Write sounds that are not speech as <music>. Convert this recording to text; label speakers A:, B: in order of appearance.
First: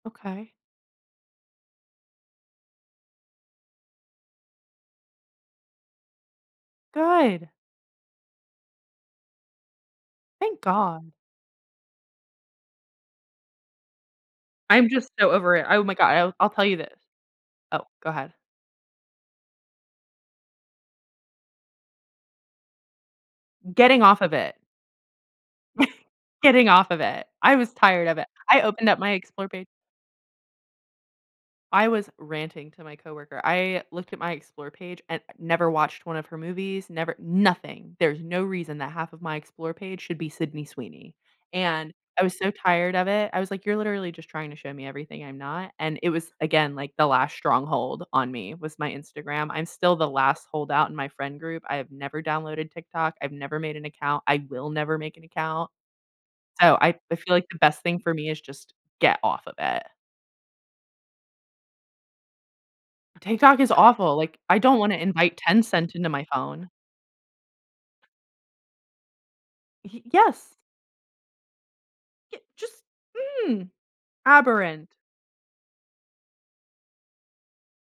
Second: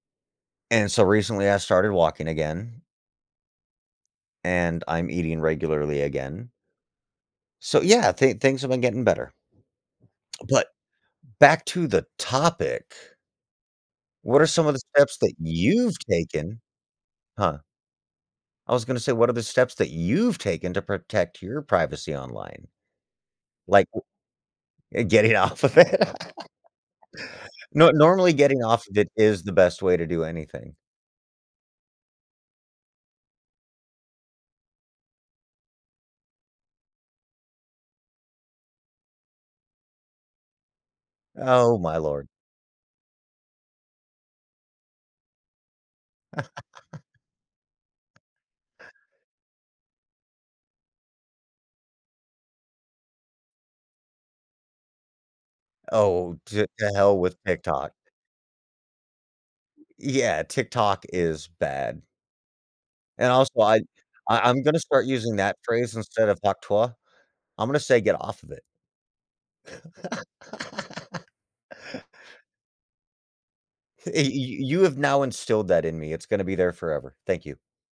A: Okay.
B: And so recently I started walking again. And I'm eating regularly again.
A: Good.
B: So, yeah, I thin things have been getting better.
A: Thank
B: But
A: God.
B: back to the topic. What are some of the
A: I'm just
B: steps
A: so
B: that
A: over it, oh my
B: you've
A: god, I'll I'll
B: taken?
A: tell you this.
B: Huh.
A: Oh, go ahead.
B: I was gonna say, what are the steps that you've taken to protect your privacy online? Like
A: Getting
B: w
A: off of it.
B: Getting off of it.
A: <chuckles> Getting off of it. I was
B: No
A: tired of it,
B: normally,
A: I
B: getting off
A: opened
B: of
A: up
B: it
A: my
B: is
A: Explorer
B: the
A: pa
B: best way to do anything.
A: I was ranting to my coworker. I looked at my Explorer page and never watched one of her movies, never nothing. There's no reason that half of my Explorer page should be Sydney Sweeney,
B: Oh
A: and
B: my
A: I
B: lord.
A: was so tired of it. I was like, "You're literally just trying to show me everything I'm not," and it was, again, like,
B: <laughs>
A: the last stronghold on me was my Instagram. I'm still the last holdout in my friend group. I have never downloaded TikTok, I've never made an account, I will never make an account.
B: Oh, to
A: So,
B: to
A: I I
B: hell
A: feel
B: with
A: like the best
B: TikTok.
A: thing for me is just get off of it.
B: Yeah, TikTok is bad. And
A: TikTok
B: also
A: is
B: I
A: awful, like,
B: I
A: I
B: I'm
A: don't
B: gonna
A: wanna
B: start
A: invite
B: using that
A: Tencent
B: phrase
A: into my
B: instead of Hawk
A: phone.
B: Tuah. I'm gonna say get off of it.
A: He Yes.
B: <chuckles>
A: Get just mm,
B: <chuckles> Eh y y you
A: aberrant.
B: have now instilled that in me, it's gonna be there forever. Thank you.